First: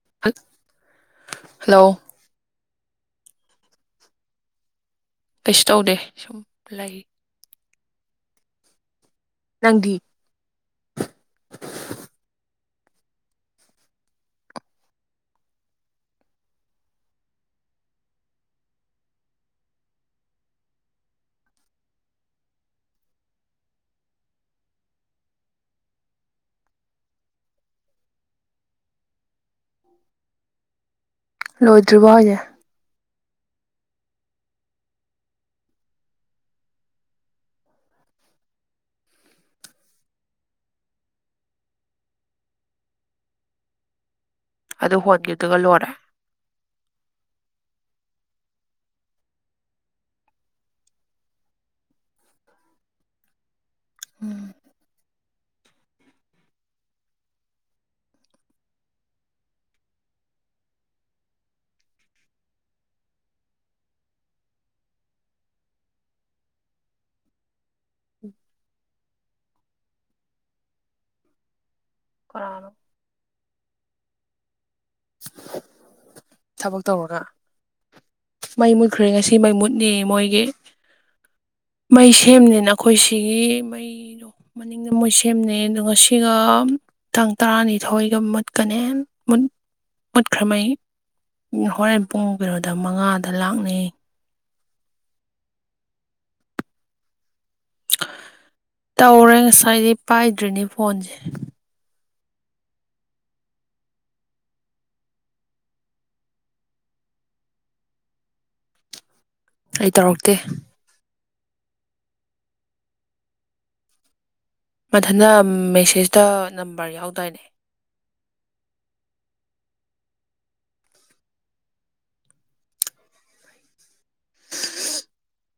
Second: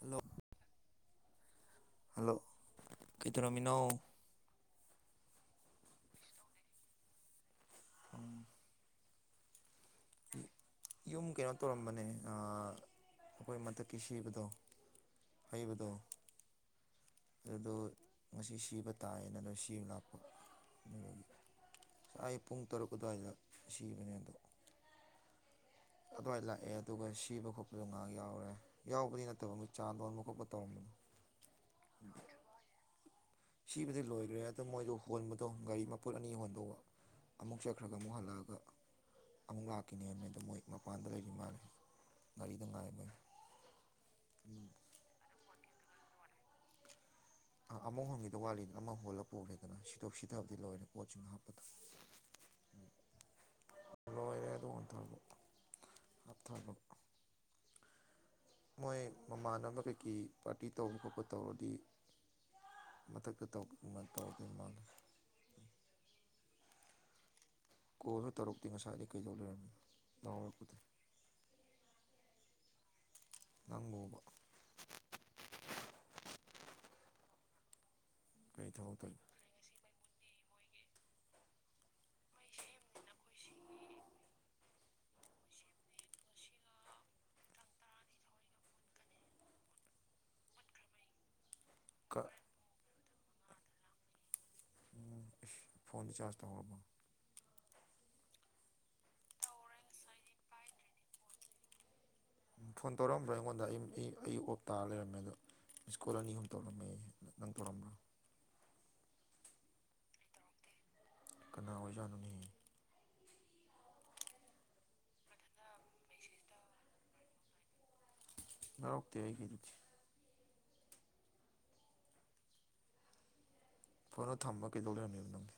hello ꯍꯠ hello ꯀꯩꯗꯧꯔꯝꯃꯤꯅꯣ ꯀꯩꯁꯨ ꯇꯧꯗꯦ ꯁꯨꯝ ꯂꯩꯔꯤ ꯎꯝ ꯅꯪꯗꯤ ꯌꯨꯝ ꯀꯩꯅꯣ ꯇꯧꯔꯝꯕꯅꯦ ꯑꯥ ꯑꯈꯣꯏ ꯃꯊꯛꯀꯤ ꯁꯤꯕꯗꯣ ꯍꯩꯕꯗꯣ ꯑꯗꯨꯗꯣ ꯉꯁꯤ ꯁꯤꯕ ꯇꯥꯏꯌꯦꯅ ꯑꯗꯨ ꯁꯤꯕ ꯂꯥꯛꯄ ꯑꯗꯨꯒꯤ ꯑꯩ ꯄꯨꯡ ꯇꯔꯨꯛ ꯑꯗꯨꯋꯥꯏꯗꯥ ꯁꯤꯕꯅꯦ ꯑꯗꯣ ꯑꯗꯨꯋꯥꯏꯗꯥ ꯂꯥꯛꯑꯦ ꯑꯗꯨꯒꯥ ꯁꯤꯕ ꯈꯣꯠꯄꯗꯣ ꯉꯥꯏꯍꯥꯛ ꯌꯥꯎꯔꯦ ꯌꯥꯎꯕꯗꯤ ꯅꯠꯇꯕ ꯃꯣꯏ ꯆꯥ ꯂꯣꯟꯕ ꯈꯣꯠꯄ ꯇꯧꯔꯝꯕꯅꯤ ꯂꯣꯏꯗ꯭ꯔꯤꯕꯣ ꯍꯥꯏꯖꯦ ꯁꯤꯕꯗꯤ ꯂꯣꯏꯒ꯭ꯔꯦ ꯑꯗꯣ ꯃꯣꯏꯗꯨ ꯍꯣꯟꯕꯗꯣ ꯒꯥꯔꯤ ꯃꯄꯣꯠ ꯑꯅꯤ ꯍꯣꯟꯗꯧꯕ ꯑꯃꯨꯛ ꯆꯠꯈ꯭ꯔꯒꯥ ꯑꯃꯨꯛ ꯍꯜꯂꯛꯑꯒꯥ ꯑꯃꯨꯛ ꯂꯥꯛꯈꯤꯅꯦꯃꯦ ꯑꯗꯣ ꯃꯣꯏ ꯃꯄꯥꯟꯗ ꯂꯩꯔꯤ ꯃꯥꯜꯂꯦ ꯒꯥꯔꯤꯗ ꯉꯥꯏꯔꯤ ꯎꯝ ꯑꯗꯨ ꯍꯣꯟꯒꯤꯗꯨꯒ ꯂꯣꯏꯔꯦ ꯑꯃꯨꯛ ꯍꯣꯟꯒꯤꯗꯧ ꯋꯥꯠꯂꯤꯅꯤ ꯑꯃ ꯍꯣꯜꯂꯒ ꯄꯨꯒ꯭ꯔꯦꯗꯅ ꯁꯤꯊꯣꯛ ꯁꯤꯊꯥꯕꯗꯤ ꯂꯣꯏꯔꯦ ꯄꯣꯠꯁꯨ ꯍꯥꯞꯄꯗꯣ ꯂꯣꯏꯔꯦ ꯑꯗꯣ [unintelligible] ꯍꯥꯞꯊꯥꯕ ꯃꯣꯏ ꯃꯃꯥꯟꯅꯕ ꯀꯩꯀꯩ ꯄꯥꯔꯇꯤ ꯇꯧꯕ ꯈꯣꯠꯄ ꯇꯧꯔꯗꯤ ꯃꯊꯛꯇ ꯇꯧꯕ ꯇꯧꯗ ꯃꯥꯡ ꯀꯣꯜꯁꯨ ꯇꯧꯔꯛꯇꯦ ꯉꯁꯥꯏꯗꯤ ꯀꯩꯗꯧ ꯂꯩꯔꯝꯃꯤ ꯉꯄꯗ ꯀꯔꯅꯣ ꯅꯪꯉꯨꯕ ꯊꯕꯛ ꯇꯧꯔꯒ ꯀꯔꯤ ꯃꯩ ꯊꯕꯛ ꯃꯨꯠꯈ꯭ꯔꯦ ꯇꯧꯔꯤ ꯉꯁꯤ ꯁꯤ ꯃꯩ ꯃꯨꯠꯅꯤ ꯃꯣꯏꯒꯤ ꯃꯩ ꯁꯦꯝꯅꯤꯅ ꯑꯩꯈꯣꯏ ꯁꯤꯒꯤ ꯃꯩꯗꯣ ꯃꯅꯤꯡꯗ ꯃꯣꯏ ꯁꯦꯝꯅꯩ ꯑꯗꯨꯒ ꯁꯤꯒ ꯇꯥꯡ ꯇꯔꯥꯅꯤꯊꯣꯏꯒ ꯃꯨꯠꯀꯅꯦ ꯃꯨꯠꯈ꯭ꯔꯍꯩ ꯍꯣꯔꯦꯟ ꯀ ꯄꯨꯡ ꯀꯩꯅꯣꯗ ꯃꯉꯥꯗ ꯂꯥꯛꯅꯩ ꯎꯝ ꯐꯣꯟ ꯆꯥꯖ ꯇꯧꯃ ꯇꯧꯔꯦ ꯉꯁꯥꯏꯗꯤ ꯄꯥꯏꯗ꯭ꯔꯤꯅꯦ ꯐꯣꯟꯁꯦ ꯐꯣꯟ ꯇꯧꯔꯛꯑꯝꯕ꯭ꯔꯥ ꯑꯩꯉꯣꯟꯗ ꯑꯩ ꯑꯩ ꯑꯣꯞ ꯇꯥꯔ ꯂꯩꯔꯝꯃꯦ ꯑꯗꯣ ꯁ꯭ꯀꯨꯜ ꯑꯅꯤ ꯑꯍꯨꯝ ꯇꯧꯔꯝꯃꯦ ꯅꯪ ꯇꯧꯔꯝꯕ꯭ꯔꯣ ꯑꯩ ꯇꯧꯔꯛꯇꯦ ꯀꯅꯥ ꯑꯣꯏꯖꯠꯅꯣꯅꯤ ꯃꯊꯟ ꯃꯦꯁꯦꯖꯇ ꯅꯝꯕꯔ ꯌꯥꯎꯗꯏꯅꯦ ꯌꯥꯎꯔꯛꯇꯦ ꯑꯩꯒꯤ ꯑꯗꯨꯗꯤ ꯐꯣꯠꯣ ꯊꯝꯕ ꯀꯩꯗꯧ ꯂꯩꯔꯝꯃꯦꯕ ꯅꯪꯗꯤ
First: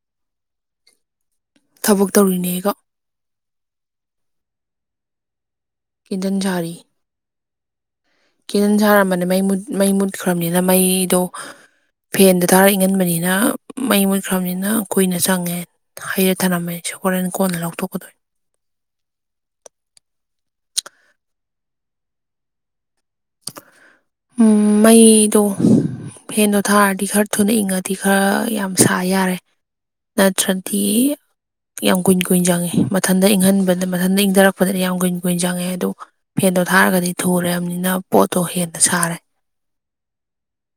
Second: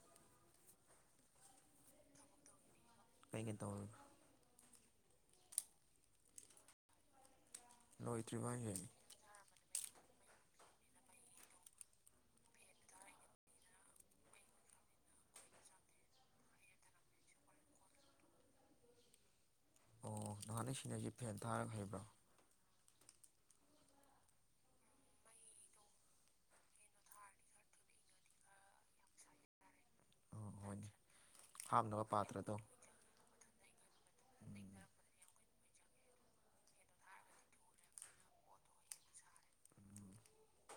ꯊꯕꯛ ꯇꯧꯔꯤꯅꯦꯀꯒ ꯀꯩꯒꯤ ꯇꯧ ꯀꯤꯗꯟꯖꯥꯔꯤ ꯂꯣꯏꯗ꯭ꯔꯤꯕ ꯍꯥꯏꯁꯦ ꯀꯦꯜꯗꯟ ꯁꯥꯔꯝꯕꯅꯤ ꯃꯩ ꯃꯩ ꯃꯨꯠꯈ꯭ꯔꯕꯅꯤꯅ ꯃꯩꯗꯣ ꯐꯦꯟꯗ ꯊꯥꯔ ꯏꯪꯍꯟꯕꯅꯤꯅ ꯃꯩ ꯃꯨꯠꯈ꯭ꯔꯕꯅꯤꯅ ꯀꯨꯏꯅ ꯆꯪꯉꯦ ꯍꯩꯔ ꯊꯔꯝꯃꯦꯅꯤꯁꯦ ꯍꯣꯔꯦꯟ ꯀꯣꯟꯅ ꯂꯧꯊꯣꯛꯀꯗꯣꯏꯅꯤ ꯑꯣ ꯅꯍꯥꯟ ꯁꯤꯅꯁꯤ ꯐꯦꯟ ꯊꯥꯔꯒ ꯍꯩꯕ꯭ꯔꯣ ꯃꯩꯗꯣ ꯐꯦꯟꯗꯣ ꯊꯥꯔꯗꯤ ꯈꯔ ꯊꯨꯅ ꯏꯪꯉꯗꯤ ꯈꯔ ꯌꯥꯝ ꯁꯥ ꯌꯥꯔꯦ ꯑꯣ ꯅꯠꯇ꯭ꯔꯗꯤ ꯍꯣꯏꯅꯦ ꯌꯥꯝ ꯍꯥꯞꯅꯕ ꯀꯨꯏꯟ ꯀꯨꯏꯟ ꯄꯥꯇ꯭ꯔꯗꯣ ꯆꯪꯉꯤ ꯃꯊꯟꯗ ꯏꯪꯍꯟꯕ ꯑꯗ ꯃꯊꯟ ꯎꯝ ꯏꯪꯊꯔꯛꯄꯗꯗꯤ ꯌꯥꯝ ꯀꯨꯏꯟ ꯀꯨꯏꯟ ꯆꯪꯉꯦ ꯑꯗꯨꯗꯣ ꯐꯦꯟꯗꯣ ꯊꯥꯔꯒꯗꯤ ꯊꯨꯔꯕꯅꯤꯅ ꯄꯣꯠ ꯇꯣ ꯍꯦꯟꯅ ꯁꯥꯔꯦ [unintelligible]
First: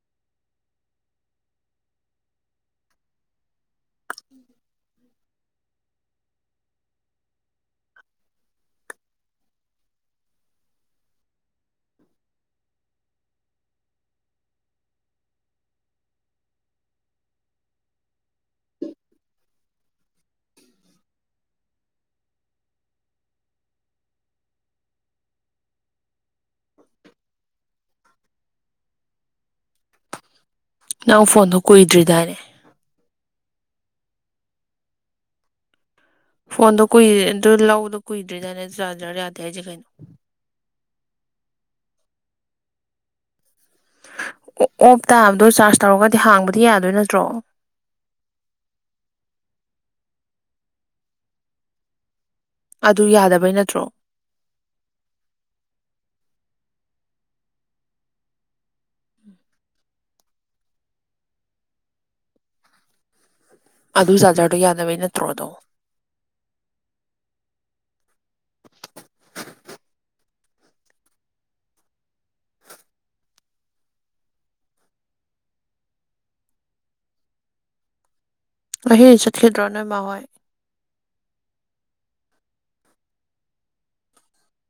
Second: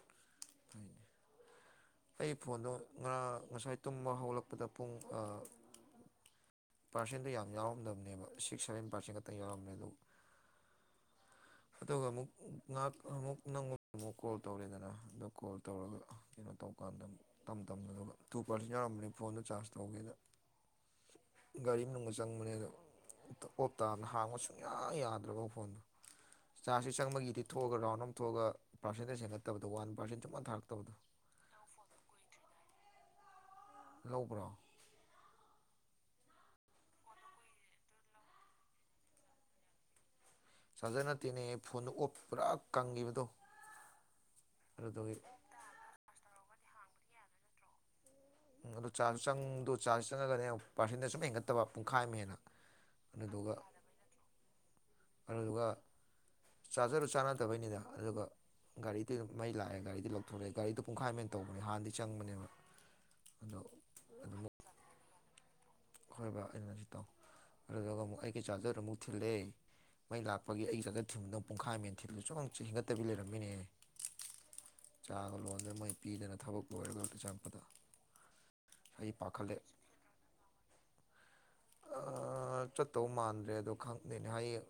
ꯑꯩ ꯐꯣꯟꯗꯣ ꯉꯔ ꯉꯁꯥꯏ ꯇꯨꯝꯕ ꯍꯧꯂꯛꯄꯗ ꯄꯨꯡ ꯄꯥꯔꯁꯦꯟꯗꯣ ꯌꯥꯝ ꯌꯥꯎꯔꯝꯗꯕꯅꯦꯕ ꯁꯤꯛꯁ ꯁꯚꯦꯟ ꯄꯥꯔꯁꯦꯟ ꯈꯛꯇ ꯌꯥꯎꯔꯝꯃꯦ ꯑꯗꯨꯕꯨ ꯑꯗꯨꯒ ꯑꯃꯨꯛ ꯉꯥꯏꯍꯥꯛ ꯑꯃꯨꯛ ꯅꯪꯉꯣꯟꯗ ꯑꯃꯨꯛ ꯀꯣꯜ ꯇꯧꯔꯦꯗꯅ ꯑꯗꯣ ꯀꯣꯜ ꯇꯧꯔꯒ ꯀꯩꯅꯣ ꯇꯧꯀꯥꯟꯗ ꯇꯝ ꯇꯝꯅ ꯑꯗꯨꯒ ꯇꯨ ꯄꯥꯔꯁꯦꯟ ꯌꯥꯎꯔꯝꯕꯅꯤ ꯐꯣꯟꯗ ꯆꯥꯔꯖ ꯇꯧꯒꯦꯗ ꯒꯥꯔꯤ ꯑꯃ ꯅꯅꯨꯡꯒ ꯆꯥꯡ ꯃꯦ ꯑꯗꯣ ꯑꯣꯞꯇꯥꯅ ꯍꯥꯡꯕ ꯁꯨꯡꯌꯥ ꯌꯥꯗ꯭ꯔꯕ ꯐꯣꯟꯗꯣ ꯆꯥꯔꯖꯁꯤ ꯆꯪꯃꯒꯤꯗꯤ ꯊꯣꯛꯑꯒ ꯔꯥꯎꯟ ꯑꯃ ꯊꯣꯛꯑꯒ ꯄꯔꯁꯦꯟꯇꯦꯖ ꯍꯦꯟꯒꯠꯇꯕꯗꯣ ꯋꯥꯟ ꯄꯥꯔꯁꯦꯟ ꯆꯞꯥꯟ ꯊꯥꯔꯛꯇꯕꯗꯣ ꯅꯪ ꯐꯣꯟꯗꯣ ꯀꯨꯏꯗ꯭ꯔꯤꯗꯥꯏꯔꯦ ꯂꯧꯕ꯭ꯔꯣ ꯐꯣꯟꯗꯣ ꯀꯨꯏ ꯑꯗꯨ ꯂꯧꯗꯣ ꯀꯨꯏꯗ꯭ꯔꯤꯗꯥꯏꯅ ꯆꯥꯔꯖ ꯌꯥꯗꯦ ꯍꯥꯏꯁꯦ ꯀꯩꯅꯣ ꯆꯥꯔꯖꯔ ꯅꯠꯇꯦꯅꯦ ꯐꯣꯟꯗꯨ ꯑꯣꯞ ꯄꯨꯔꯥ ꯀꯪꯈꯤꯕꯗꯣ ꯑꯣꯞ ꯑꯗꯨꯗꯨꯒꯤ ꯇꯥꯕꯗꯣ ꯆꯥꯔꯖ ꯇꯧꯔꯒꯗꯤ ꯍꯥꯡꯕꯗꯤ ꯌꯥꯗꯣꯏ ꯅꯠꯇ꯭ꯔꯣ ꯑꯣ ꯆꯥꯔꯖ ꯆꯪꯗꯣ ꯆꯥꯔꯖ ꯆꯪꯉꯒꯅꯦ ꯄꯥꯔꯁꯦꯟꯇꯦꯖ ꯁꯨꯝ ꯍꯦꯟꯒꯠꯇꯕ ꯄꯨꯡꯈꯥꯏ ꯑꯃ ꯍꯦꯟꯅ ꯑꯗꯨ ꯌꯥꯗꯕꯩ ꯑꯗꯨꯗꯨꯒ ꯅꯠꯇ꯭ꯔꯣ ꯑꯗꯨꯗꯨꯒ ꯆꯥꯔꯖꯔꯗꯨ ꯆꯥꯟꯅꯗꯕꯩꯅꯤꯗ ꯑꯗꯨꯒ ꯒꯥꯔꯤꯗꯤ ꯃꯩ ꯂꯥꯛꯑꯦ ꯒꯥꯔꯤꯗꯤ ꯂꯧꯊꯣꯔꯛꯑꯦ ꯒꯥꯔꯤꯣ ꯄꯨꯡꯈꯥꯏꯃꯦꯟ ꯇꯧꯕꯅꯦ ꯍꯥꯟꯗꯤ ꯆꯪꯕꯅꯦꯕ ꯑꯗꯣ ꯑꯗꯨ ꯑꯗꯨꯃꯨꯛ ꯆꯥꯔꯖꯔꯗꯨꯣ ꯌꯥꯗꯕꯩ ꯅꯠꯇ꯭ꯔꯣꯗꯣ ꯍꯣꯏꯕ ꯑꯩꯅ ꯍꯥꯏꯁꯤ ꯇꯥꯎ ꯑꯗꯨꯗꯒ ꯑꯃꯨꯛ ꯑꯩꯒꯤ ꯆꯥꯔꯖꯔꯗ ꯑꯃꯨꯛ ꯊꯤꯜꯂ‌ꯦ ꯃꯩ ꯂꯥꯛꯄꯒꯤ ꯑꯩꯒꯤ ꯆꯥꯖꯔ ꯊꯤꯟꯕꯗꯨ ꯄꯨꯡꯈꯥꯏꯃꯍ‌ꯦꯟ ꯊꯤꯟꯂꯨꯆ‌ꯣꯅ ꯍꯦꯟꯒꯠꯇꯕꯤ ꯂꯩꯔꯝꯃ‌ꯦꯅꯦꯍ‌ꯦ ꯆꯥꯒ ꯂꯣꯟꯗꯅ ꯃ‌ꯣꯏ ꯄꯤꯗꯅ ꯊꯕꯛ ꯂꯣꯏꯔꯒ ꯆꯪꯉꯛꯄꯗ‌ꯣ ꯉꯁꯤꯗꯤ ꯆꯠꯈꯤꯗ꯭ꯔ‌ꯣ ꯅ‌ꯣꯏꯃꯥ ꯍ‌ꯣꯏ ꯑ ꯆꯠꯇꯧ ꯃꯥꯟꯗ꯭ꯔꯦ ꯑꯗꯣ ꯈꯪꯗ‌ꯦꯅꯦ ꯍꯌꯦꯡ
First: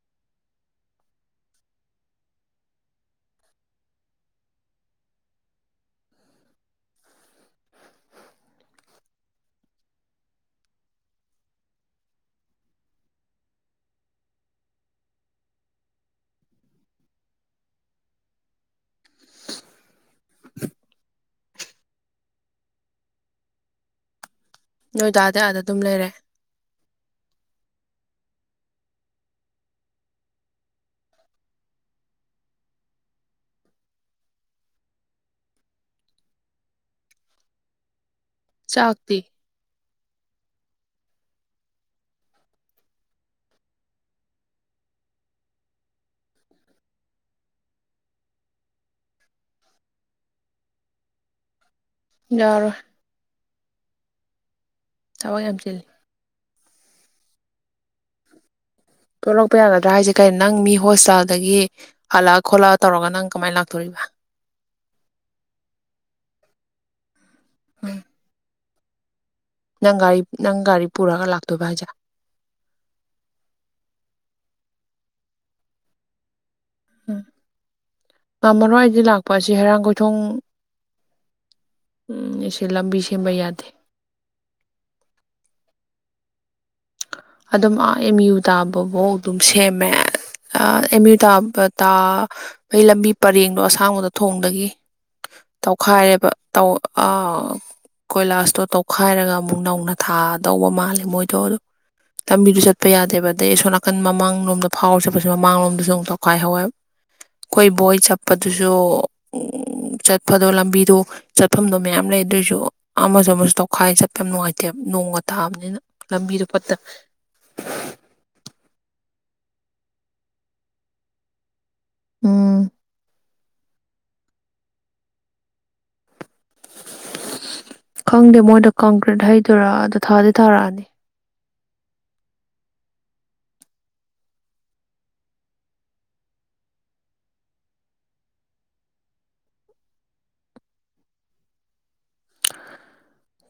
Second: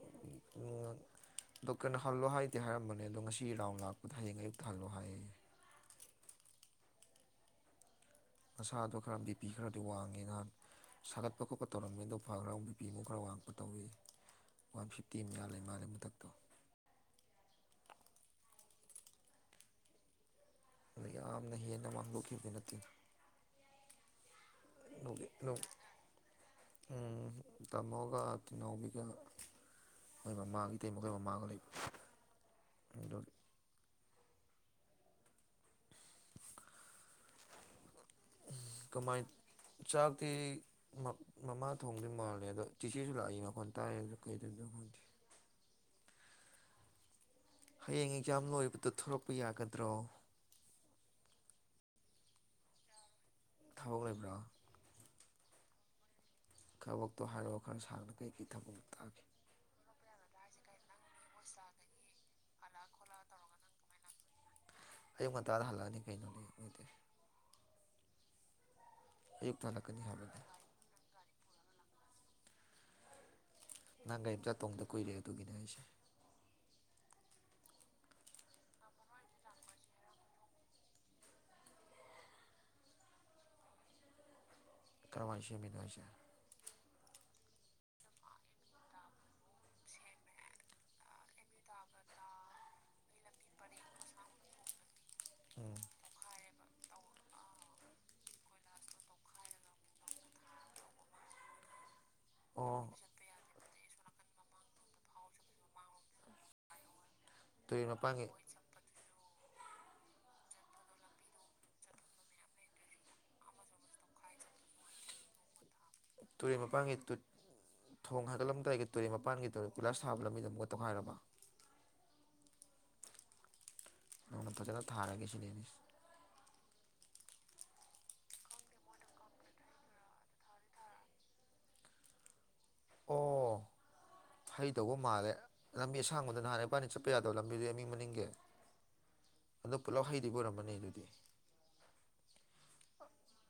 ꯗꯣꯛꯇꯔꯅ ꯍꯜꯂꯣ ꯍꯥꯏꯗꯤ ꯍꯥꯏꯔꯝꯕꯅꯦ ꯑꯗꯣ ꯉꯁꯤ ꯔꯥꯎꯟ ꯂꯥꯛꯄꯗ ꯍꯌꯦꯡ ꯑꯌꯨꯛꯇ ꯍꯜꯂꯣ ꯍꯥꯏꯌꯦ ꯅꯁꯥꯗꯣ ꯈꯔ ꯕꯤꯄꯤ ꯈꯔꯗꯤ ꯋꯥꯡꯉꯤ ꯅꯍꯥꯟ ꯁꯥꯒꯠꯄ ꯈꯣꯠꯄ ꯇꯧꯔꯝꯃ‌ꯦ ꯑꯗꯨꯒ ꯐꯥꯈ꯭ꯔ‌ ꯃꯨꯛ ꯕꯤꯄꯤ ꯃꯨꯛ ꯈꯔ ꯋꯥꯡꯄ ꯇꯧꯏ ꯋꯥꯟ ꯐꯤꯞꯇꯤ ꯃꯌꯥ ꯂꯩ ꯃꯥꯜꯂꯦ ꯃꯊꯛꯇꯣ [inaudible] ꯑꯗꯣ ꯌꯥꯝꯅ ꯍꯦꯟꯅ ꯃꯥꯡꯗꯣꯛꯈꯤꯕ ꯅꯠꯇꯦ ꯅꯣꯏ ꯗꯥꯗꯤ ꯑꯥꯗ ꯑꯗꯨꯝ ꯂꯩꯔꯦ ꯎꯝ ꯇꯥꯃꯣꯒ ꯇꯤꯅꯥꯎꯕꯤꯒ ꯃ‌ꯣꯏ ꯃꯃꯥꯒ ꯏꯇꯩꯃꯒ ꯈ‌ꯣꯏꯃꯃꯥꯒ ꯂꯩꯕ ꯑꯗꯨꯒꯤ ꯎꯝ ꯆꯥꯛꯇꯤ ꯀꯃꯥꯏ ꯆꯥꯛꯇꯤ ꯃꯃꯥ ꯊꯣꯡꯗꯨ ꯃꯥꯜꯂꯦ ꯑꯗꯣ ꯆꯤꯆꯦꯁꯨ ꯂꯥꯛꯏ ꯃꯈꯣꯟ ꯇꯥꯔꯦ ꯑꯗꯣ ꯀꯩ ꯊ‌ꯣꯡꯗ‌ꯣꯏꯅ‌ꯣ ꯈꯪꯗ‌ꯦ ꯍꯌꯦꯡ ꯑꯦꯛꯖꯥꯝ ꯂꯣꯏꯕꯗ‌ꯣ ꯊꯣꯛꯂꯛꯄ ꯌꯥꯒꯗ꯭ꯔꯣ ꯌꯥꯔꯣꯏ ꯊꯕꯛ ꯂꯩꯕ꯭ꯔꯣ ꯊꯕꯛ ꯌꯥꯝ ꯆꯤꯜꯂꯤ ꯈꯕꯛꯇꯣ ꯍꯥꯏꯔꯛꯐꯣ ꯈꯔ ꯁꯥꯡꯅ ꯀꯩꯀꯩ ꯊꯕꯛꯅ‌ꯣ ꯊꯣꯛꯂꯛꯄ ꯌꯥꯒꯗ꯭ꯔꯥ ꯍꯥꯏꯁꯦ ꯀꯩꯅ ꯅꯪ ꯃꯤ ꯍꯣꯁꯄꯤꯇꯥꯜꯗꯒꯤ ꯍꯜꯂꯛꯑ ꯈꯣꯠꯂꯒ ꯇꯧꯔꯒ ꯅꯪ ꯀꯃꯥꯏꯅ ꯂꯥꯛꯇꯣꯔꯤꯕ ꯑꯩꯌꯨꯛ ꯉꯟꯇꯥꯗ ꯍꯥꯂꯛꯅꯤ ꯀꯩꯅꯣꯅ‌ꯦ ꯑꯗꯨꯗꯤ ꯎꯝ ꯑꯌꯨꯛꯇ ꯅꯪ ꯍꯜꯂꯛꯀꯅꯤ ꯒꯥꯔꯤ ꯍꯥꯏꯕꯅꯦ ꯅꯪ ꯒꯥꯔꯤ ꯄꯨꯔꯒ ꯂꯥꯛꯇꯣꯏꯕ ꯍꯥꯏꯁꯦ ꯅꯪ ꯒꯥꯔꯤꯃꯆꯥ ꯇꯣꯡꯗ ꯀꯨꯏꯔꯦ ꯑꯗꯨꯒꯤꯅꯦ ꯍꯥꯏꯁꯦ ꯎꯝ ꯉꯝꯃꯔꯣꯏ ꯑꯩꯗꯤ ꯂꯥꯛꯄ ꯑꯁꯤ ꯍꯩꯔꯥꯡꯒ‌ꯣꯏꯊꯣꯡ ꯎꯝ ꯑꯁꯤ ꯂꯝꯕꯤ ꯁꯦꯝꯕꯩ ꯌꯥꯗꯦ ꯀꯔꯥꯏꯋꯥꯏ ꯁ‌ꯦꯝꯃꯤꯅ‌ꯣ ꯍꯥꯏꯁꯦ ꯑꯗꯨꯝ ꯑꯥ ꯑꯦꯝ ꯌꯨ ꯇꯥꯕꯕꯧ ꯑꯗꯨꯝ ꯁꯦꯝꯃꯦ ꯑꯥ ꯑꯦꯝ ꯌꯨ ꯇꯥꯕꯇ‌ꯥ ꯍ‌ꯣꯏ ꯂꯝꯕꯤ ꯄꯔꯦꯡꯗꯣ ꯑꯁꯥꯡꯕꯗ‌ꯣ ꯊꯣꯡꯗꯒꯤ ꯎꯝ ꯇꯧꯈꯥꯏꯌꯦꯕ ꯇꯧ ꯑꯥ ꯀꯣꯏꯂꯥꯁꯇꯣ ꯇꯧꯈꯥꯏꯔꯒ ꯑꯃꯨꯛ ꯅꯧꯅ ꯊꯥꯗꯧꯕ ꯃꯥꯜꯂꯦ ꯃꯣꯏꯗꯣ ꯑꯗꯨ ꯂꯝꯕꯤꯗꯨ ꯑꯣ ꯆꯠꯄ ꯌꯥꯗꯦꯕ ꯑꯗꯩ ꯑꯁꯣꯝ ꯅꯥꯀꯟ ꯃꯃꯥꯡꯂꯣꯝꯗ ꯐꯥꯎꯔꯒ ꯆꯠꯄꯁꯨ ꯃꯃꯥꯡꯂꯣꯝꯗꯁꯨ ꯑꯃꯨꯛ ꯇꯧꯈꯥꯏꯍꯧꯋꯦꯕ ꯇꯨꯔꯦꯜ ꯈ‌ꯣꯏꯕꯣꯏ ꯃꯄꯥꯟꯒꯤ ꯆꯠꯄꯗꯨꯁꯨ [inaudible] ꯆꯠꯄꯗꯣ ꯂꯝꯕꯤꯗꯣ ꯆꯠꯐꯝꯗꯣ ꯃꯌꯥꯝ ꯂꯩ ꯑꯗꯨꯏꯁꯨ ꯑꯃꯁꯨ ꯑꯃꯁꯨ ꯇꯧꯈꯥꯏ ꯆꯠꯄ ꯌꯥꯝ ꯅꯨꯡꯉꯥꯏꯇꯦ ꯅꯣꯡꯒ ꯇꯥꯕꯅꯤꯅ ꯂꯝꯕꯤꯗꯣ ꯇꯨꯔꯦꯜ ꯐꯠꯇ ꯃꯄꯥꯟꯒꯤ ꯇꯨꯠ ꯊꯣꯡ ꯍꯥꯏꯒꯠꯂꯝꯗꯥꯏꯒꯤ ꯇꯨꯔꯦꯜ ꯃꯄꯥꯟꯒꯤꯗ‌ꯣ ꯀ‌ꯣꯏꯂꯥꯁ ꯊꯥꯕ ꯂꯝꯕꯤꯗ‌ꯣ ꯑꯃꯨꯛ ꯇꯧꯈꯥꯏꯔꯕ‌ꯣ ꯎꯝ ꯅꯧꯅ ꯐꯖꯅ ꯊꯥꯔꯒꯦ ꯁꯤꯅꯤꯅ‌ꯦ ꯈꯪꯗꯦ ꯃꯣꯏꯗ‌ꯣ ꯀꯪꯀ꯭ꯔꯤꯠ ꯍꯩꯗꯣꯏꯔꯥ ꯑꯗꯨ ꯊꯥꯗꯤ ꯊꯥꯔꯛꯑꯅꯤ ꯑꯣ ꯍꯩꯇꯧꯕ ꯃꯥꯜꯂꯦ ꯂꯝꯕꯤ ꯑꯁꯥꯡꯕꯗ‌ꯣ ꯅꯍꯥꯟ ꯏꯕꯥꯅꯤ ꯆꯠꯄ ꯌꯥꯗꯕ ꯂꯝꯕꯤꯗꯨ ꯑꯦꯝ ꯌꯨ ꯃꯅꯤꯡꯒꯤ ꯑꯗꯣ ꯄꯨꯜꯂꯞ ꯍꯩꯗꯨꯕꯨ ꯑꯣꯏꯔꯝꯃꯅꯤ ꯑꯗꯨꯗꯤ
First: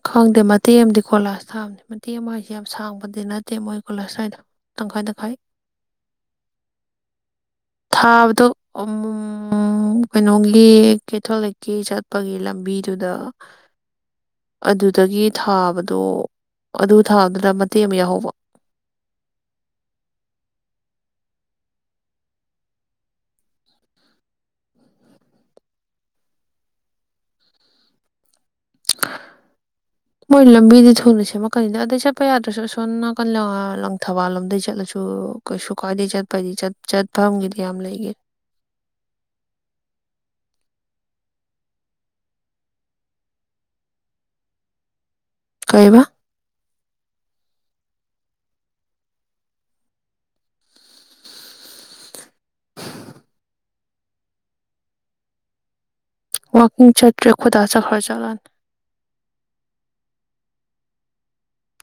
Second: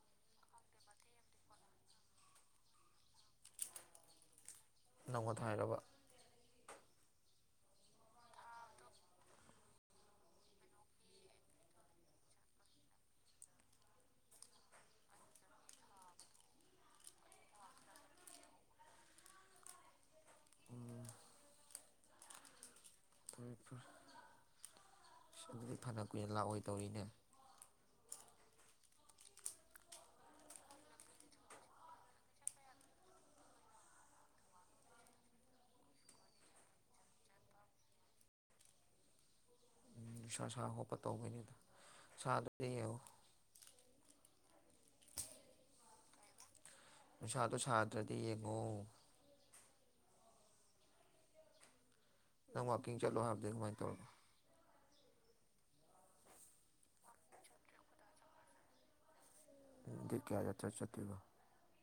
ꯈꯪꯗꯦ ꯃꯇꯦꯛ ꯑꯃꯗꯤ ꯀꯣꯂꯥꯁ ꯊꯥꯕꯅꯤ ꯃꯇꯦꯛ ꯑꯃ ꯍꯥꯏꯁꯦ ꯌꯥꯝ ꯁꯥꯡꯕꯗꯤ ꯅꯠꯇꯦ ꯃꯣꯏ ꯀꯣꯂꯥꯁ ꯊꯥꯏꯗ‌ꯣ ꯅꯧꯅ ꯊꯥꯏꯔꯕ ꯊꯥꯕꯗꯨ ꯀꯩꯅꯣꯒꯤ ꯀꯦꯊꯣꯂꯤꯛꯀꯤ ꯆꯠꯄꯒꯤ ꯂꯝꯕꯤꯗꯨꯗ ꯑꯗꯨꯗꯒꯤ ꯊꯥꯕꯗꯣ ꯑꯗꯨ ꯊꯥꯕꯗꯨꯗ ꯃꯇꯦꯛ ꯑꯃ ꯌꯥꯎꯍꯧꯕ ꯎꯝ ꯐꯔꯦ ꯐꯔꯦ ꯑꯁ ꯑꯗꯨꯗꯤ ꯐꯅ ꯀꯨꯏꯅ ꯂꯥꯛꯑꯣꯏꯗꯧꯔꯤꯅꯦ [inaudible] ꯃꯣꯏ ꯂꯝꯕꯤꯗꯨ ꯊꯨꯅ ꯁꯦꯝꯃꯛꯀꯅꯤꯗ ꯑꯗꯩ ꯆꯠꯄ ꯌꯥꯗ꯭ꯔꯁꯨ ꯑꯁꯣꯝꯅ ꯅꯀꯟ ꯂꯪ- ꯊꯕꯥꯜ ꯂꯣꯝꯗꯩ ꯆꯠꯂꯁꯨ ꯀꯩꯁꯨ ꯀꯥꯏꯗꯦ ꯆꯠ ꯆꯠꯐꯝꯒꯤꯗꯤ ꯌꯥꯝ ꯂꯩꯒꯦ ꯁꯥꯥ ꯁꯥ ꯈꯣꯠꯄ ꯇꯧꯕꯩꯅꯤꯗ ꯁꯥꯗꯨꯗꯤ ꯌꯦꯡꯉꯣ ꯀꯩꯌꯥꯕ ꯅꯨꯡꯁꯥꯗꯣ ꯁꯥꯗ꯭ꯔꯗꯤ ꯌꯦꯡꯉꯣ ꯅꯪ ꯋꯥꯛꯀꯤꯡ ꯆꯠꯂꯣ ꯍꯥꯏꯕꯗꯤ ꯀꯃꯥꯏꯅ ꯇꯧꯔꯕ ꯋꯥꯀꯤꯡ ꯆꯠꯇ꯭ꯔꯦ ꯈꯨꯗꯥ ꯆꯠꯈ꯭ꯔ ꯆꯠꯂꯅꯤ ꯎꯝ ꯗꯦꯠ ꯀꯌꯥ [unintelligible] ꯆꯠꯇꯣꯏꯕꯥ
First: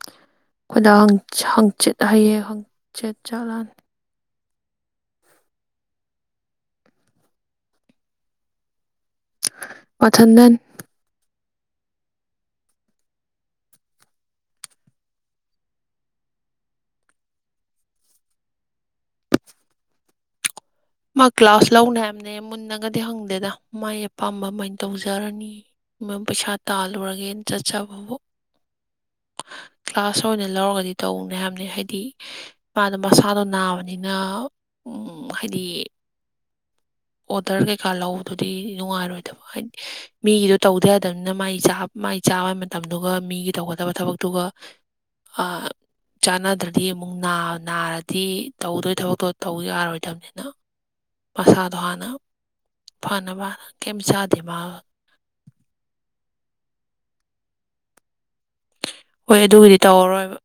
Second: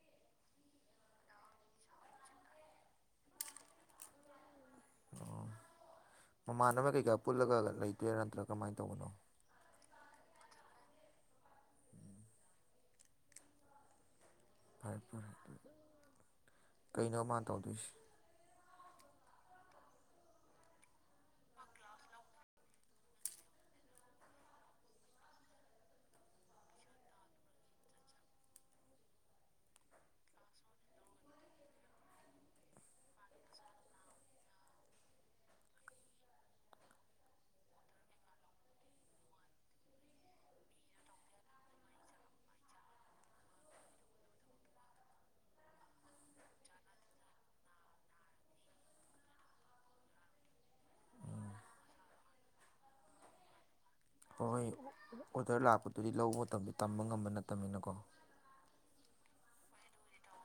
ꯑꯩꯈꯣꯏ ꯗꯥ ꯍꯪꯆꯥ ꯍꯪꯆꯤꯠ ꯍꯩꯌꯦꯡ ꯍꯥꯡꯆꯤꯠ ꯆꯠꯂꯥꯟ ꯑꯣ ꯃꯃꯥꯟꯅꯕ ꯀꯩꯀꯥ ꯄꯨꯜꯂꯒ ꯂꯩꯗꯨꯏꯔꯥ ꯅꯠꯇ꯭ꯔꯥ ꯀꯃꯥꯏꯅ ꯇꯧꯕꯅꯣ ꯃꯊꯟꯗꯟ ꯎꯝ ꯐꯔꯦ ꯐꯔꯦ ꯑꯗꯨꯗ ꯀꯩꯅꯣ ꯃꯥꯅ ꯇꯧꯗꯣꯏꯁꯤ ꯃꯥ ꯀ꯭ꯂꯥꯁ ꯂꯧꯅꯤ ꯍꯥꯏꯕꯅꯦ ꯃꯨꯟꯅꯒꯗꯤ ꯍꯪꯗꯦꯗ ꯃꯥꯥꯏ ꯑꯄꯥꯝꯕ ꯃꯥꯏꯟ ꯇꯧꯖꯔꯅꯤ ꯄꯩꯁꯥ ꯇꯥꯜꯂꯨꯔꯒꯦꯅ ꯆꯠꯆꯕꯕꯨ [inaudible] ꯀ꯭ꯂꯥꯁ ꯑꯣꯏꯅ ꯂꯧꯔꯒꯗꯤ ꯇꯧꯅꯤ ꯍꯥꯏꯕꯅꯦ ꯍꯥꯏꯗꯤ ꯄꯥꯗꯣ ꯃꯁꯥꯗꯣ ꯅꯥꯕꯅꯤꯅ ꯍꯥꯏꯗꯤ ꯑꯣꯗꯔ ꯀꯩꯀꯥ ꯂꯗꯨꯗꯤ ꯅꯨꯡꯉꯥꯏꯔꯣꯏꯗꯕ ꯍꯥꯏꯗꯤ ꯃꯤꯒꯤꯗꯣ ꯇꯧꯗ ꯌꯥꯗꯕꯅꯤꯅ ꯃꯥꯏ ꯃꯥꯏ ꯆꯥꯕ ꯃꯇꯝꯗꯨꯒ ꯃꯤꯒꯤ ꯇꯧꯒꯗꯕ ꯊꯕꯛꯇꯨꯒ ꯑꯥ ꯆꯥꯟꯅꯗ꯭ꯔꯗꯤ ꯑꯃꯨꯛ ꯅꯥꯔꯗꯤ ꯇꯧꯗꯣꯏ ꯊꯕꯛꯇꯣ ꯇꯧ ꯌꯥꯔꯣꯏꯗꯕꯅꯤꯅ ꯃꯁꯥ ꯐꯅ ꯐꯅ ꯐꯥꯟꯅ ꯍꯣꯏꯣꯏ ꯑꯣꯗꯔ ꯂꯥꯛꯄꯗꯨꯗꯤ ꯂꯧꯕ ꯃꯇꯝꯗ ꯇꯝꯕ ꯉꯝꯕ ꯅꯠꯇꯕꯅꯤꯅꯀꯣ ꯍꯣꯏ ꯑꯗꯨꯕꯨꯗꯤ ꯇꯧꯔꯔꯣꯏꯕ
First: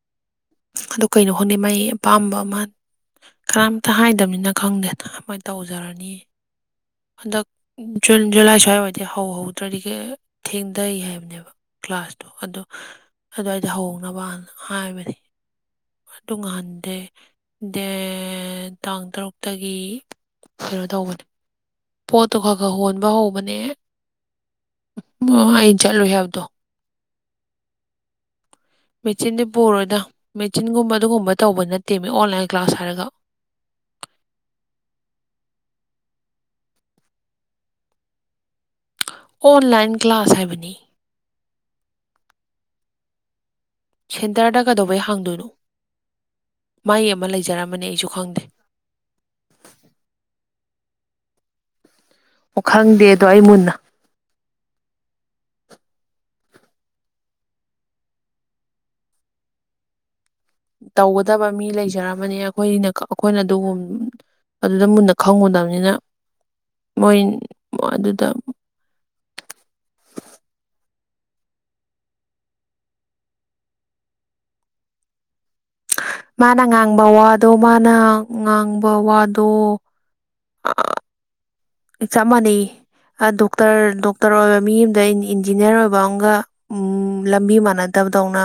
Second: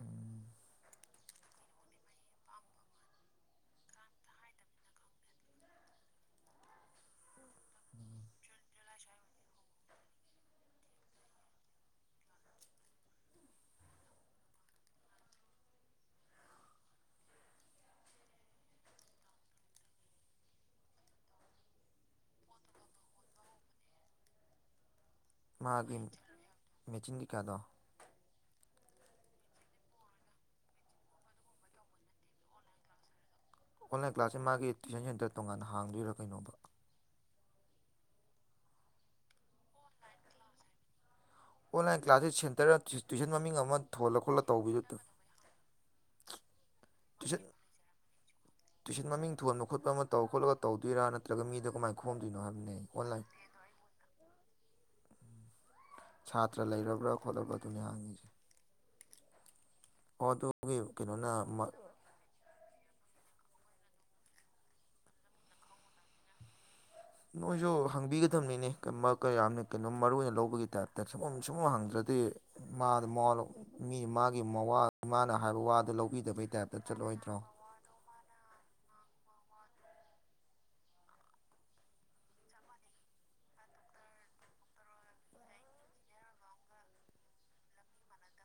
ꯎꯝ ꯑꯣ ꯀꯩꯅꯣ ꯍꯣꯠꯅꯩ ꯃꯥꯥꯏ ꯑꯄꯥꯝꯕ ꯑꯃ ꯀꯔꯝꯇ ꯍꯥꯏꯗꯕꯅꯤꯅ ꯈꯪꯗꯦ ꯀꯔꯃꯥꯏꯅ ꯇꯧꯖꯔꯅꯤ ꯑꯗꯣꯨꯟ ꯨꯂꯥꯏ ꯆ ꯋꯥꯦ ꯍ ꯍ ꯇꯔꯤꯒ ꯊꯦꯡꯊꯩ ꯍꯥꯏꯕꯅꯦꯕ ꯀ꯭ꯂꯥꯁꯇꯣ ꯑꯗꯣ ꯑꯗꯨꯋꯥꯏꯗ ꯍꯧꯅꯕꯅ ꯍꯥꯏꯕꯅꯤ ꯑꯗꯨ ꯉꯥꯟꯗꯦ ꯗꯦ ꯇꯥꯡ ꯇꯔꯨꯛꯇꯒꯤ ꯀꯩꯅꯣ ꯇꯧꯕꯅꯦ ꯄꯣꯠꯇꯨ ꯈꯔ ꯈꯔ ꯍꯣꯟꯕ ꯍꯧꯕꯅꯦ ꯑꯩꯅ ꯃꯥꯒꯤ ꯆꯠꯂꯨꯏ ꯍꯥꯏꯕꯗꯣ ꯃꯦꯆꯤꯡ ꯀꯩꯀꯥꯗꯣ ꯃꯦꯆꯤꯟꯗꯤ ꯄꯨꯔꯣꯏꯗ ꯃꯦꯆꯤꯟꯒꯨꯝꯕ ꯑꯗꯨꯒꯨꯝꯕ ꯇꯧꯕ ꯅꯠꯇꯦꯃꯤ ꯑꯣꯟꯂꯥꯏꯟ ꯀ꯭ꯂꯥꯁ ꯍꯥꯏꯔꯒ ꯑꯣꯟꯂꯥꯏꯟ ꯀ꯭ꯂꯥꯁꯁꯦ ꯃꯥꯒꯤ ꯇ꯭ꯋꯏꯁꯟ ꯁꯦꯟꯇꯔ ꯇꯣꯉꯥꯟꯅ ꯍꯥꯡꯗꯣꯏꯔꯥ ꯀꯩꯅꯣꯕ ꯑꯣꯟꯂꯥꯏꯟ ꯀ꯭ꯂꯥꯁ ꯍꯥꯏꯕꯅꯤ ꯑꯣꯟꯂꯥꯏꯟ ꯀ꯭ꯂꯥꯁꯦꯁ ꯁꯦꯟꯇꯔꯗ ꯇ꯭ꯋꯤꯁꯟ ꯃꯃꯤꯡ ꯑꯃ ꯊꯣꯜꯂ ꯈꯣꯠꯂ ꯁꯦꯟꯇꯔꯗ ꯇꯧꯕꯤꯗꯨ ꯀꯩꯗꯧꯕꯩ ꯍꯥꯡꯗꯣꯏꯅꯣ ꯃꯥꯏ ꯑꯃ ꯇꯨꯏꯁꯟ ꯂꯩꯖꯔꯝꯕꯅꯦ ꯑꯩꯁꯨ ꯈꯪꯗꯦ ꯇꯨꯏꯁꯟ ꯃꯃꯤꯡ ꯊꯣꯟꯕ ꯈꯣꯠꯄ ꯑꯃ ꯇꯧ ꯈꯣꯠꯂꯒ ꯇꯧꯗꯣꯏꯔꯥ ꯅ꯭ꯔ ꯃꯤꯗ ꯀꯃꯥꯏꯅ ꯈꯅꯣ ꯍꯥꯏ ꯅ ꯑꯣ ꯈꯪꯗꯦ ꯑꯣꯟꯂꯥꯏꯟ ꯑꯗꯣ ꯑꯩ ꯃꯨꯟꯅ ꯁꯥꯇ꯭ꯔ ꯂꯩꯔꯕ꯭ꯔꯥ ꯈꯣꯠꯂꯕ꯭ꯔꯥꯗꯨꯅꯦ ꯍꯥꯡꯉꯤꯁꯦ ꯍ ꯑꯗꯨ ꯇꯧꯒꯗꯕ ꯃꯤ ꯂꯩꯖꯔꯝꯕꯅꯦ ꯑꯩꯈꯣꯏꯅ ꯑꯩꯈꯣꯏꯅ ꯑꯗꯨꯒꯨꯝ ꯑꯗꯨꯗ ꯃꯨꯟꯅ ꯈꯪꯉꯨꯗꯕꯅꯤꯅ ꯃꯣꯏ ꯅꯣꯏꯁꯨ ꯑꯗꯨꯗ ꯍꯪꯕꯤꯒꯗꯕꯅꯤꯅꯦ ꯀ ꯀ ꯌꯥꯝꯅ ꯀꯩꯅꯣ ꯃꯔꯨ ꯑꯣꯏꯅ ꯂꯧꯕꯒꯤ ꯇꯥꯏꯞꯇ ꯁꯒꯝ ꯁꯒꯨꯝꯝ ꯍꯥꯡꯗ꯭ꯔꯗꯤ ꯃꯥꯗ ꯃ ꯃꯤ ꯃꯥꯒꯤ ꯃꯋꯥ ꯃꯥꯅ ꯍꯥꯏꯕ ꯋꯥꯗꯨ ꯂꯧꯕꯤ ꯃꯥꯅ ꯉꯥꯡꯕ ꯋꯥꯗꯣ ꯃꯥꯅ ꯉꯥꯡꯕ ꯋꯥꯗꯣ ꯑ ꯆꯞ ꯃꯥꯟꯅꯩ ꯑ ꯗꯣꯛꯇꯔ ꯗꯣꯛꯇꯔ ꯑꯣꯏꯕ ꯃꯤ ꯑꯝꯗ ꯏꯟꯖꯤꯅꯤꯌꯔ ꯑꯣꯏꯕ ꯑꯝꯒ ꯎꯝ ꯂꯝꯕꯤ ꯃꯥꯟꯅꯗꯕꯗꯧꯅ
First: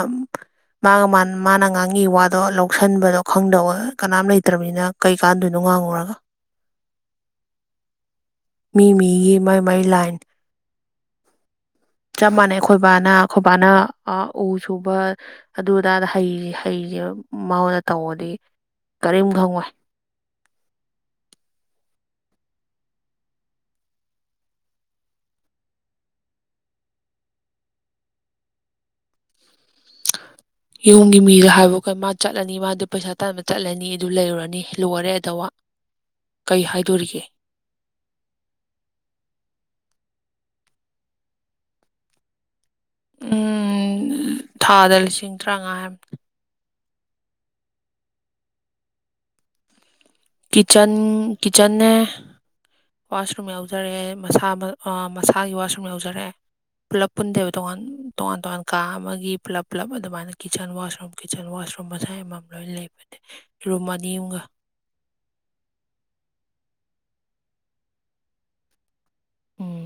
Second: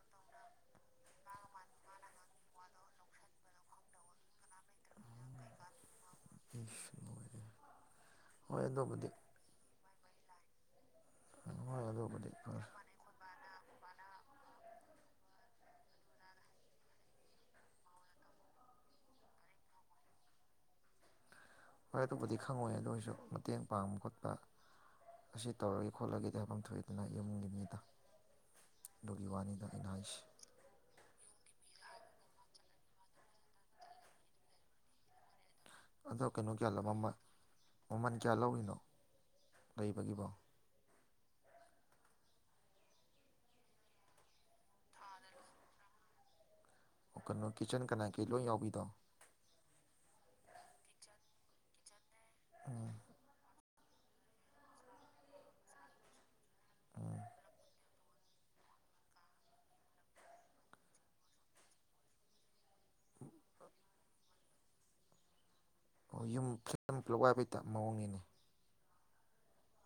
ꯃꯥꯒ ꯃꯥꯅ ꯃꯥꯅ ꯉꯥꯡꯉꯤ ꯋꯥꯗꯣ ꯂꯧꯁꯤꯟꯕꯗꯣ ꯈꯪꯗꯧꯋꯦ ꯀꯅꯥꯝ ꯂꯩꯇ꯭ꯔꯝꯅꯤꯅ ꯀꯩꯀꯥꯟꯗꯣꯏꯅꯣ ꯉꯥꯡꯉꯨꯔꯒ ꯏꯁ ꯂꯣꯏꯔꯦ ꯃꯤ ꯃꯤꯒꯤ ꯃꯥꯏ ꯃꯥꯏ ꯂꯥꯏꯟ ꯑ ꯍꯣꯏ ꯑꯗꯨ ꯆꯞ ꯃꯥꯟꯅꯩ ꯑꯩꯈꯣꯏ ꯕꯥꯅ ꯑꯩꯈꯣꯏ ꯕꯥꯅ ꯑ ꯎ ꯁꯨꯕ ꯑꯗꯨ ꯑꯗꯥꯗ ꯍꯩ ꯍꯩꯔꯦꯕ ꯃꯥꯉꯣꯟꯗ ꯇꯧꯕꯗꯤ ꯀꯔꯤꯝ ꯈꯪꯉꯣꯏ ꯍꯣꯏ ꯑꯗꯨꯕꯨꯗꯤ ꯈꯪꯉꯣꯏ ꯑꯗꯣꯏꯁꯨ ꯃꯇꯦꯡ ꯄꯥꯡꯕ ꯈꯣꯠꯄ ꯑꯁꯤ ꯇꯧꯔꯒꯦ ꯈꯣꯠꯂꯒꯦꯗꯤ ꯍꯥꯏꯐꯝ ꯊꯣꯛꯏꯗꯅ ꯌꯨꯝꯒꯤ ꯃꯤꯗ ꯑꯗꯨꯒꯤ ꯋꯥꯅꯤꯗ ꯑꯩꯅ ꯍꯥꯏꯁꯤ ꯌꯨꯝꯒꯤ ꯃꯤꯗꯨ ꯍꯥꯏꯕ ꯑꯩꯈꯣꯏ ꯃꯥ ꯆꯠꯂꯅꯤ ꯃꯥꯗꯨ ꯄꯩꯁꯥ ꯇꯥꯟꯕ ꯆꯠꯂꯅꯤ ꯑꯗꯨ ꯂꯩꯔꯨꯔꯅꯤ ꯂꯣꯏꯔꯦ ꯑꯗꯋꯥ ꯑꯗꯣ ꯀꯩꯅꯣ ꯀꯩ ꯀꯌꯥ ꯂ ꯃꯃꯜ ꯍꯥꯏꯗꯣꯔꯤꯒꯦ ꯃꯃꯜ ꯀꯌꯥ ꯂꯧꯔꯤꯅꯣ ꯂꯩꯕꯒꯤꯕꯣ ꯎꯝ ꯊꯥꯗ ꯂꯤꯁꯤꯡ ꯇꯔꯥꯉꯥ ꯍꯥꯏ ꯑꯣ ꯀꯩꯅꯣ ꯀꯤꯠꯆꯟ ꯀꯅꯥ ꯀꯩ ꯂꯣꯏ ꯌꯥꯎꯕꯤꯗꯣ ꯀꯤꯆꯟ ꯀꯤꯆꯟꯅꯦ ꯍꯥ ꯋꯥꯁꯔꯨꯝ ꯌꯥꯎꯖꯔꯦ ꯃꯁꯥ ꯑ ꯃꯁꯥꯒꯤ ꯋꯥꯁꯔꯨꯝ ꯌꯥꯎꯖꯔꯛꯑꯦ ꯄꯨꯂꯞ ꯎꯝ ꯄꯨꯟꯗꯦꯕ ꯇꯣꯉꯥꯟ ꯇꯣꯉꯥꯟ ꯇꯣꯉꯥꯟ ꯀꯥ ꯑꯃꯒꯤ ꯄꯨꯜꯂꯞ ꯄꯨꯂꯞ ꯑꯗꯨꯃꯥꯏꯅ ꯀꯤꯠꯆꯟ ꯋꯥꯁꯔꯨꯝ ꯀꯤꯠꯆꯟ ꯋꯥꯁꯔꯨꯝ ꯃꯁꯥꯏ ꯑꯃꯃꯝ ꯂꯣꯏꯅ ꯂꯩꯕ ꯔꯨꯝ ꯑꯅꯤꯑꯝꯒ ꯑꯣ ꯌꯨꯝ [unintelligible] ꯄꯨꯂꯞ ꯋꯥꯏꯕꯩ ꯇꯥꯏꯞ ꯃꯑꯣꯡꯅꯤꯅꯦ ꯎꯝ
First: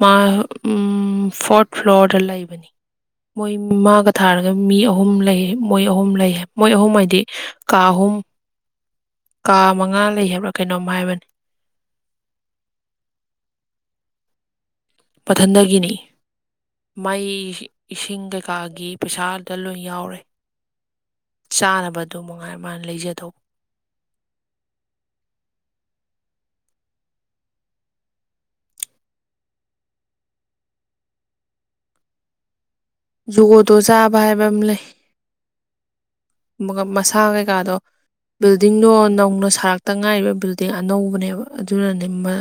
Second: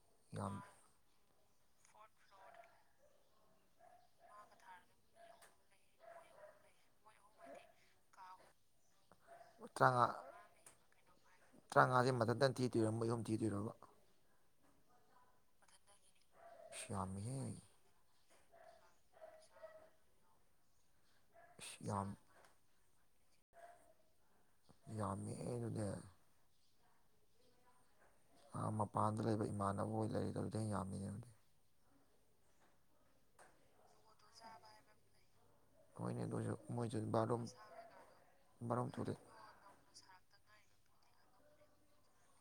ꯃꯥ ꯌꯥꯝ ꯎꯝ ꯐꯣꯔꯠ ꯐ꯭ꯂꯣꯔꯗ ꯂꯩꯕꯅꯤ ꯃꯣꯏ ꯃꯥꯒ ꯊꯥꯔꯒ ꯃꯤ ꯑꯍꯨꯝ ꯂꯩꯌꯦ ꯃꯣꯏ ꯑꯍꯨꯝ ꯂꯩ ꯃꯣꯏ ꯑꯍꯨꯝ ꯍꯥꯏꯗꯤ ꯀꯥ ꯑꯍꯨꯝ ꯀꯥ ꯃꯉꯥ ꯇꯔꯥꯃꯉꯥ ꯂꯩ ꯍꯥꯏꯕ꯭ꯔꯥ ꯀꯩꯅꯣꯝ ꯍꯥꯏꯕꯅꯤ ꯇꯔꯥꯃꯉꯥꯁꯦ ꯃꯊꯟꯇꯪ ꯊꯤꯗꯣꯏꯔ ꯃꯣꯏ ꯑꯍꯨꯝ ꯊꯤꯗꯣꯏꯔꯕ ꯃꯊꯟꯗꯒꯤꯅꯤ ꯑꯁ ꯃꯥꯏ ꯌꯥꯝꯃꯤꯍꯦ ꯏꯁꯤꯡ ꯀꯩꯀꯥ ꯒꯤ ꯄꯩꯁꯥ ꯑꯗꯨꯗ ꯂꯣꯏ ꯌꯥꯎꯔꯦ ꯑꯁ ꯌꯥꯝ ꯆꯥꯅꯕꯗꯨꯃꯉꯥꯏꯔꯦ ꯃꯥꯅ ꯂꯩꯖꯗꯧꯕ ꯌꯥꯝꯃꯤꯍꯦ ꯑꯗꯨꯗꯤ ꯑꯥ ꯃꯄꯥꯟꯗ ꯂꯩꯕ ꯏꯃꯥꯟꯅꯕ ꯍꯣꯏ ꯂꯩꯔꯤꯗꯨꯗꯩ ꯍꯦꯟꯅ ꯌꯥꯝꯃꯤꯅꯦ ꯑꯗꯨꯒꯤ ꯖꯨꯒꯣꯠꯇꯣ ꯆꯥꯕ ꯍꯥꯏꯕ ꯑꯃ ꯂꯩ ꯍꯣꯏꯅꯦ ꯑꯗꯨ ꯑꯣꯏꯁꯨ ꯃꯒ ꯃꯣꯏꯁꯨ ꯃꯁꯥ ꯕꯥꯠꯔꯨꯝ ꯀꯩꯀꯥꯗꯣ ꯕꯥꯠꯔꯨꯝ ꯕꯤꯜꯗꯤꯡꯗꯣ ꯇꯣꯏꯂꯦꯠ ꯅꯧꯅ ꯁꯥꯔꯛ ꯇꯥ ꯉꯥꯏꯔꯤꯕ ꯕꯤꯜꯗꯤꯡ ꯑꯅꯧꯕꯅꯦꯕ ꯑꯗꯨꯅꯅꯦ ꯃꯥ